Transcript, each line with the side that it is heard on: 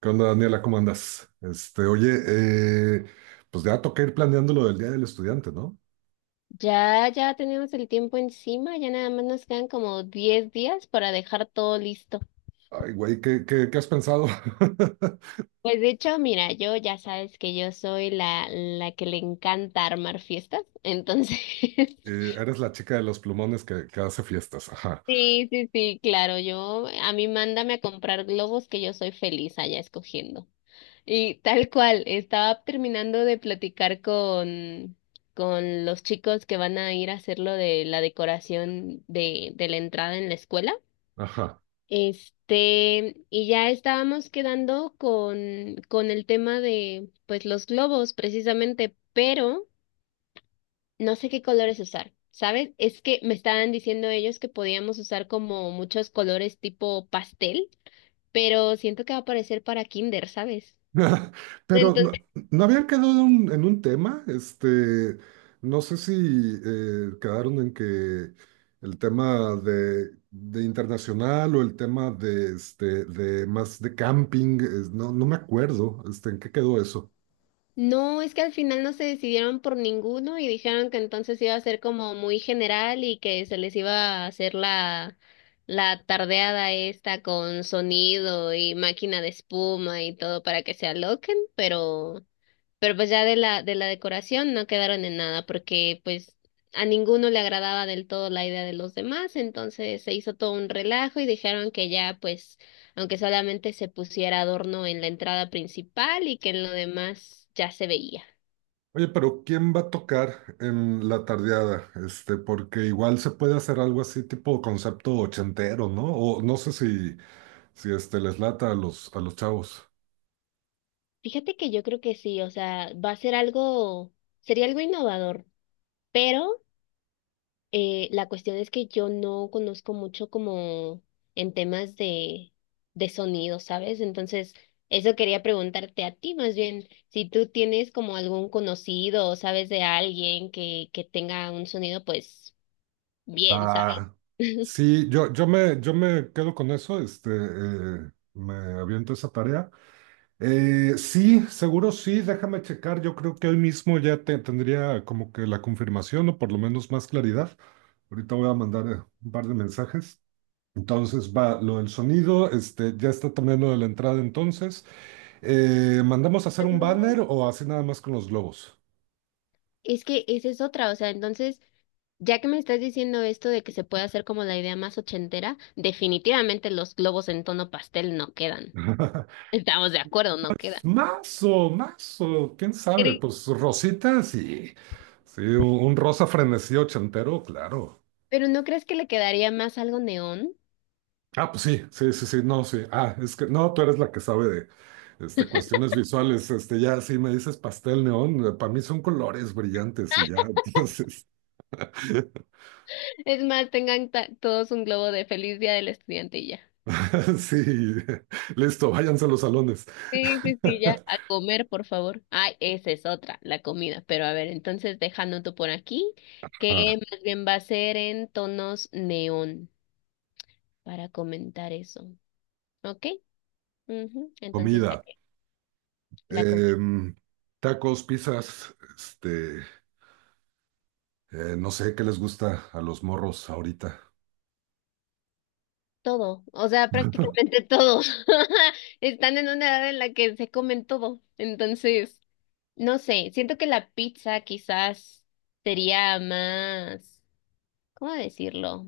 right: ¿Qué onda, Daniela? ¿Cómo andas? Oye, eh, pues ya toca ir planeando lo del Día del Estudiante, ¿no?
left: Ya, ya tenemos el tiempo encima, ya nada más nos quedan como 10 días para dejar todo listo.
right: Ay, güey, ¿Qué has pensado?
left: Pues de hecho, mira, yo ya sabes que yo soy la que le encanta armar fiestas, entonces,
right: Eres la chica de los plumones que hace fiestas. Ajá,
left: sí, sí, sí, claro, a mí mándame a comprar globos que yo soy feliz allá escogiendo. Y tal cual, estaba terminando de platicar con los chicos que van a ir a hacer lo de la decoración de la entrada en la escuela.
right: ajá.
left: Este, y ya estábamos quedando con el tema de, pues, los globos, precisamente, pero no sé qué colores usar, ¿sabes? Es que me estaban diciendo ellos que podíamos usar como muchos colores tipo pastel, pero siento que va a parecer para kinder, ¿sabes?
right: Pero no habían quedado en un tema, no sé si quedaron en que el tema de internacional o el tema de, de más de camping, no me acuerdo, ¿en qué quedó eso?
left: No, es que al final no se decidieron por ninguno y dijeron que entonces iba a ser como muy general y que se les iba a hacer la tardeada esta con sonido y máquina de espuma y todo para que se aloquen, pero pues ya de la decoración no quedaron en nada, porque pues a ninguno le agradaba del todo la idea de los demás, entonces se hizo todo un relajo y dijeron que ya pues, aunque solamente se pusiera adorno en la entrada principal y que en lo demás ya se veía.
right: Oye, pero ¿quién va a tocar en la tardeada? Porque igual se puede hacer algo así tipo concepto ochentero, ¿no? O no sé si les lata a los chavos.
left: Fíjate que yo creo que sí, o sea, va a ser algo, sería algo innovador, pero la cuestión es que yo no conozco mucho como en temas de sonido, ¿sabes? Entonces, eso quería preguntarte a ti más bien, si tú tienes como algún conocido o sabes de alguien que tenga un sonido, pues bien, ¿sabes?
right: Va. Sí, yo me quedo con eso, me aviento esa tarea. Sí, seguro sí, déjame checar. Yo creo que hoy mismo ya tendría como que la confirmación o por lo menos más claridad. Ahorita voy a mandar un par de mensajes. Entonces va lo del sonido, ya está también lo de la entrada entonces. ¿Mandamos a hacer un
left: Bueno,
right: banner o así nada más con los globos?
left: es que esa es otra, o sea, entonces, ya que me estás diciendo esto de que se puede hacer como la idea más ochentera, definitivamente los globos en tono pastel no quedan. Estamos de acuerdo, no quedan.
right: Mazo, mazo, quién sabe, pues rositas y sí, un rosa frenesí ochentero, claro.
left: Pero ¿no crees que le quedaría más algo neón?
right: Ah, pues sí, sí, sí, sí, no, sí. Ah, es que no, tú eres la que sabe de cuestiones visuales. Ya, sí, me dices pastel neón, para mí son colores brillantes y ya, entonces.
left: Es más, tengan todos un globo de feliz día del estudiante y ya.
right: Sí, listo, váyanse a los salones.
left: Sí, sí, sí, ya. A comer, por favor. Ay, esa es otra, la comida. Pero a ver, entonces dejándote por aquí, que
right: Ajá,
left: más bien va a ser en tonos neón para comentar eso. ¿Ok? Ujú. Entonces, ya
right: comida,
left: que la comida,
right: em, tacos, pizzas, no sé qué les gusta a los morros ahorita.
left: todo, o sea, prácticamente todo. Están en una edad en la que se comen todo. Entonces. No sé, siento que la pizza quizás sería más, ¿cómo decirlo?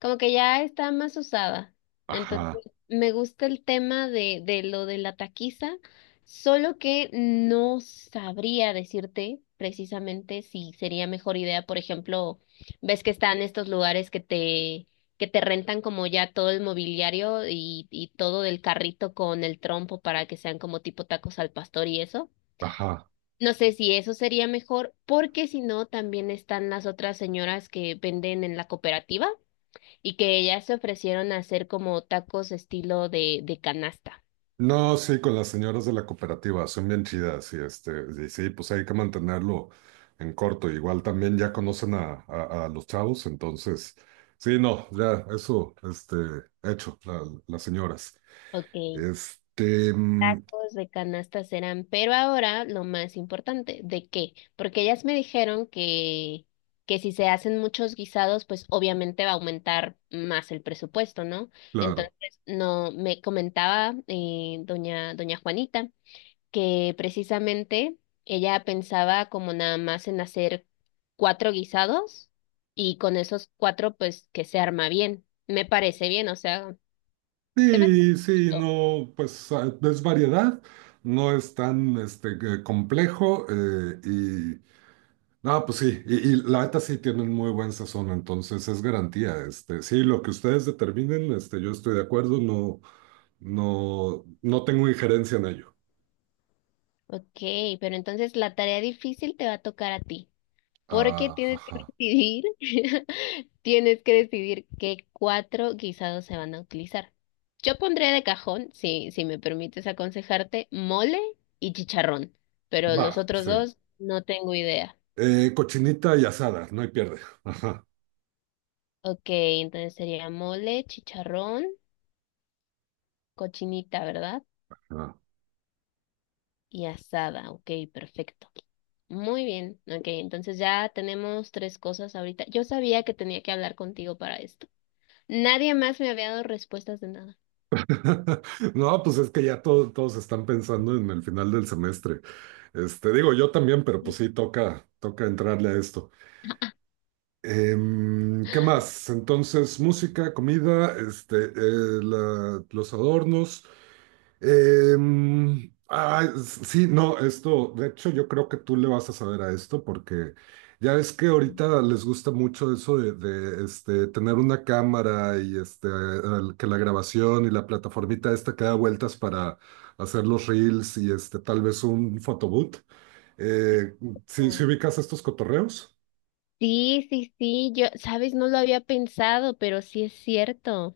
left: Como que ya está más usada. Entonces,
right: Ajá,
left: me gusta el tema de lo de la taquiza, solo que no sabría decirte precisamente si sería mejor idea, por ejemplo, ves que están estos lugares que te rentan como ya todo el mobiliario y todo del carrito con el trompo para que sean como tipo tacos al pastor y eso.
right: ajá.
left: No sé si eso sería mejor, porque si no, también están las otras señoras que venden en la cooperativa y que ellas se ofrecieron a hacer como tacos estilo de canasta.
right: No, sí, con las señoras de la cooperativa, son bien chidas y y sí, pues hay que mantenerlo en corto. Igual también ya conocen a los chavos, entonces, sí, no, ya, eso, hecho, las señoras.
left: Ok,
right: Mm,
left: tacos de canasta serán, pero ahora lo más importante, ¿de qué? Porque ellas me dijeron que si se hacen muchos guisados, pues obviamente va a aumentar más el presupuesto, ¿no?
right: claro.
left: Entonces, no, me comentaba doña Juanita que precisamente ella pensaba como nada más en hacer 4 guisados y con esos cuatro pues que se arma bien. Me parece bien, o sea, se me
right: Sí, sí,
left: gustó.
right: no, pues ah, es variedad, no es tan que complejo y, no, pues sí, y la neta sí tienen muy buen sazón, entonces es garantía, sí, lo que ustedes determinen, yo estoy de acuerdo, no, no, no tengo injerencia en ello.
left: Ok, pero entonces la tarea difícil te va a tocar a ti, porque
right: Ah,
left: tienes que
right: ajá,
left: decidir, tienes que decidir qué 4 guisados se van a utilizar. Yo pondré de cajón, si me permites aconsejarte, mole y chicharrón, pero los
right: va,
left: otros
right: sí.
left: dos no tengo idea.
right: Cochinita y asada, no hay pierde.
left: Ok, entonces sería mole, chicharrón, cochinita, ¿verdad?
right: Ajá.
left: Y asada, ok, perfecto. Muy bien, ok, entonces ya tenemos 3 cosas ahorita. Yo sabía que tenía que hablar contigo para esto. Nadie más me había dado respuestas de nada.
right: No, pues es que ya todos están pensando en el final del semestre. Digo, yo también, pero pues sí, toca entrarle a esto. ¿Qué más? Entonces, música, comida, los adornos. Ah, sí, no, esto, de hecho yo creo que tú le vas a saber a esto porque ya ves que ahorita les gusta mucho eso tener una cámara y que la grabación y la plataformita esta que da vueltas para hacer los reels y tal vez un photobooth. Eh, ¿sí
left: Oh.
right: ubicas estos cotorreos?
left: Sí, sí, sí, yo, sabes, no lo había pensado, pero sí es cierto.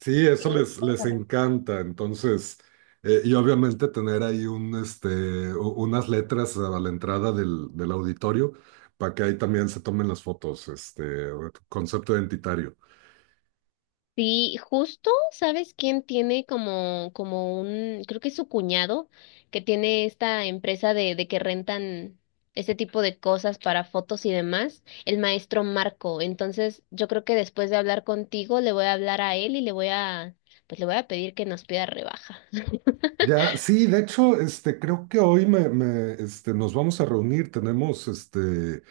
right: Sí, eso
left: Tienes
right: les
left: toda la.
right: encanta. Entonces, y obviamente tener ahí unas letras a la entrada del auditorio para que ahí también se tomen las fotos, concepto identitario.
left: Sí, justo, ¿sabes quién tiene como un, creo que es su cuñado, que tiene esta empresa de que rentan ese tipo de cosas para fotos y demás, el maestro Marco. Entonces, yo creo que después de hablar contigo, le voy a hablar a él y le voy a, pues le voy a pedir que nos pida rebaja.
right: Ya, sí, de hecho, creo que hoy nos vamos a reunir, tenemos este,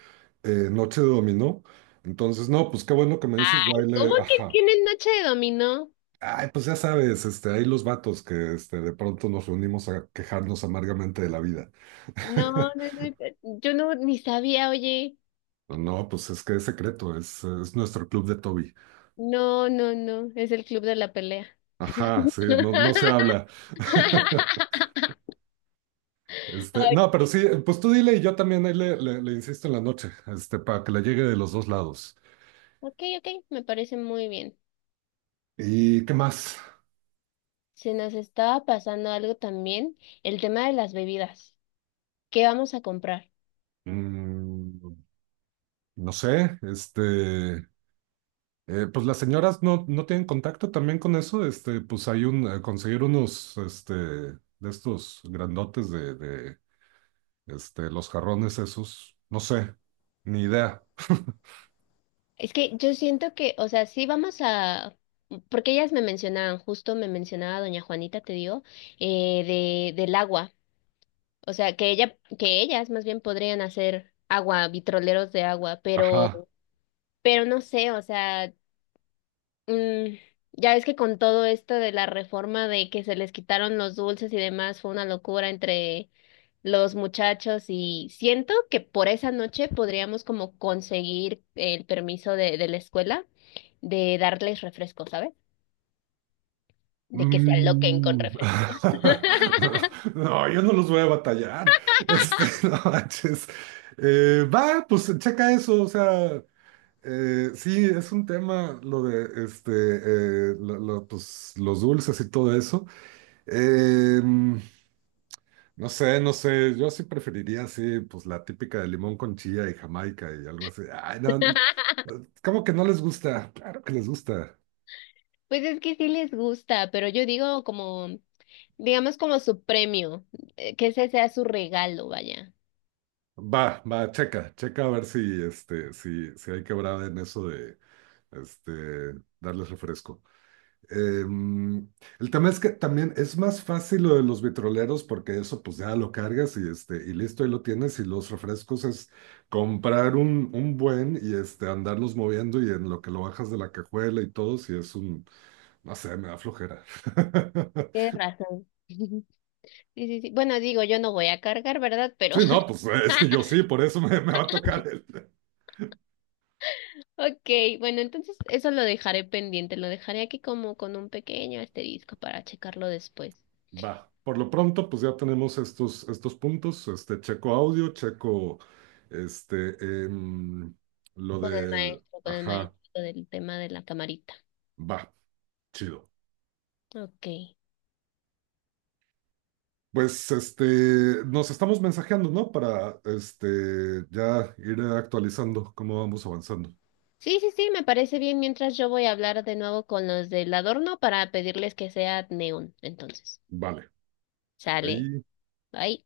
right: eh, Noche de Dominó, entonces, no, pues qué bueno que me dices, yo ahí
left: ¿Cómo
right: le,
left: que
right: ajá.
left: tienen noche de dominó?
right: Ay, pues ya sabes, hay los vatos que de pronto nos reunimos a quejarnos amargamente de la vida.
left: No, no, no, yo no ni sabía, oye.
right: No, pues es que es secreto, es nuestro club de Toby.
left: No, no, no, es el club de la pelea.
right: Ajá, sí, no se habla. No, pero sí, pues tú dile y yo también ahí le insisto en la noche, para que le llegue de los dos lados.
left: Ok, ok, me parece muy bien.
right: ¿Y qué más?
left: Se nos estaba pasando algo también, el tema de las bebidas. ¿Qué vamos a comprar?
right: Mm, no sé. Pues las señoras no tienen contacto también con eso. Pues hay conseguir unos, de estos grandotes los jarrones esos. No sé, ni idea.
left: Es que yo siento que, o sea, porque ellas me mencionaban, justo me mencionaba doña Juanita, te digo, eh, del agua. O sea, que ellas más bien podrían hacer agua, vitroleros de agua, pero,
right: Ajá.
left: pero no sé, o sea. Mm, ya ves que con todo esto de la reforma de que se les quitaron los dulces y demás, fue una locura entre los muchachos y siento que por esa noche podríamos como conseguir el permiso de la escuela de darles refresco, ¿sabes? De que se aloquen con
right: Mm.
left: refresco.
right: No, yo no los voy a batallar. No manches. Va, pues checa eso. O sea, sí, es un tema lo de lo, pues, los dulces y todo eso. Em, no sé, yo sí preferiría, así, pues la típica de limón con chía y Jamaica y algo así. Ay, no, ¿cómo que no les gusta? Claro que les gusta.
left: Pues es que sí les gusta, pero yo digo digamos como su premio, que ese sea su regalo, vaya.
right: Va, va, checa, checa a ver si, si hay quebrada en eso de, este, darles refresco. Em, el tema es que también es más fácil lo de los vitroleros porque eso pues ya lo cargas y, y listo, ahí lo tienes y los refrescos es comprar un buen y andarlos moviendo y en lo que lo bajas de la cajuela y todo, si es un, no sé, me da flojera.
left: Tienes razón. Sí, sí, sí. Bueno, digo, yo no voy a cargar, ¿verdad? Pero
right: Sí, no, pues es que yo sí, por eso me va a tocar el...
left: Ok, bueno, entonces eso lo dejaré pendiente, lo dejaré aquí como con un pequeño asterisco para checarlo después
right: Va, por lo pronto pues ya tenemos estos puntos, checo audio, checo, este, em, lo de,
left: con el
right: ajá.
left: maestro del tema de la camarita.
right: Va, chido.
left: Ok.
right: Pues nos estamos mensajeando, ¿no? Para ya ir actualizando cómo vamos avanzando.
left: Sí, sí, sí, me parece bien. Mientras yo voy a hablar de nuevo con los del adorno para pedirles que sea neón, entonces.
right: Vale,
left: Sale.
right: ahí
left: Bye.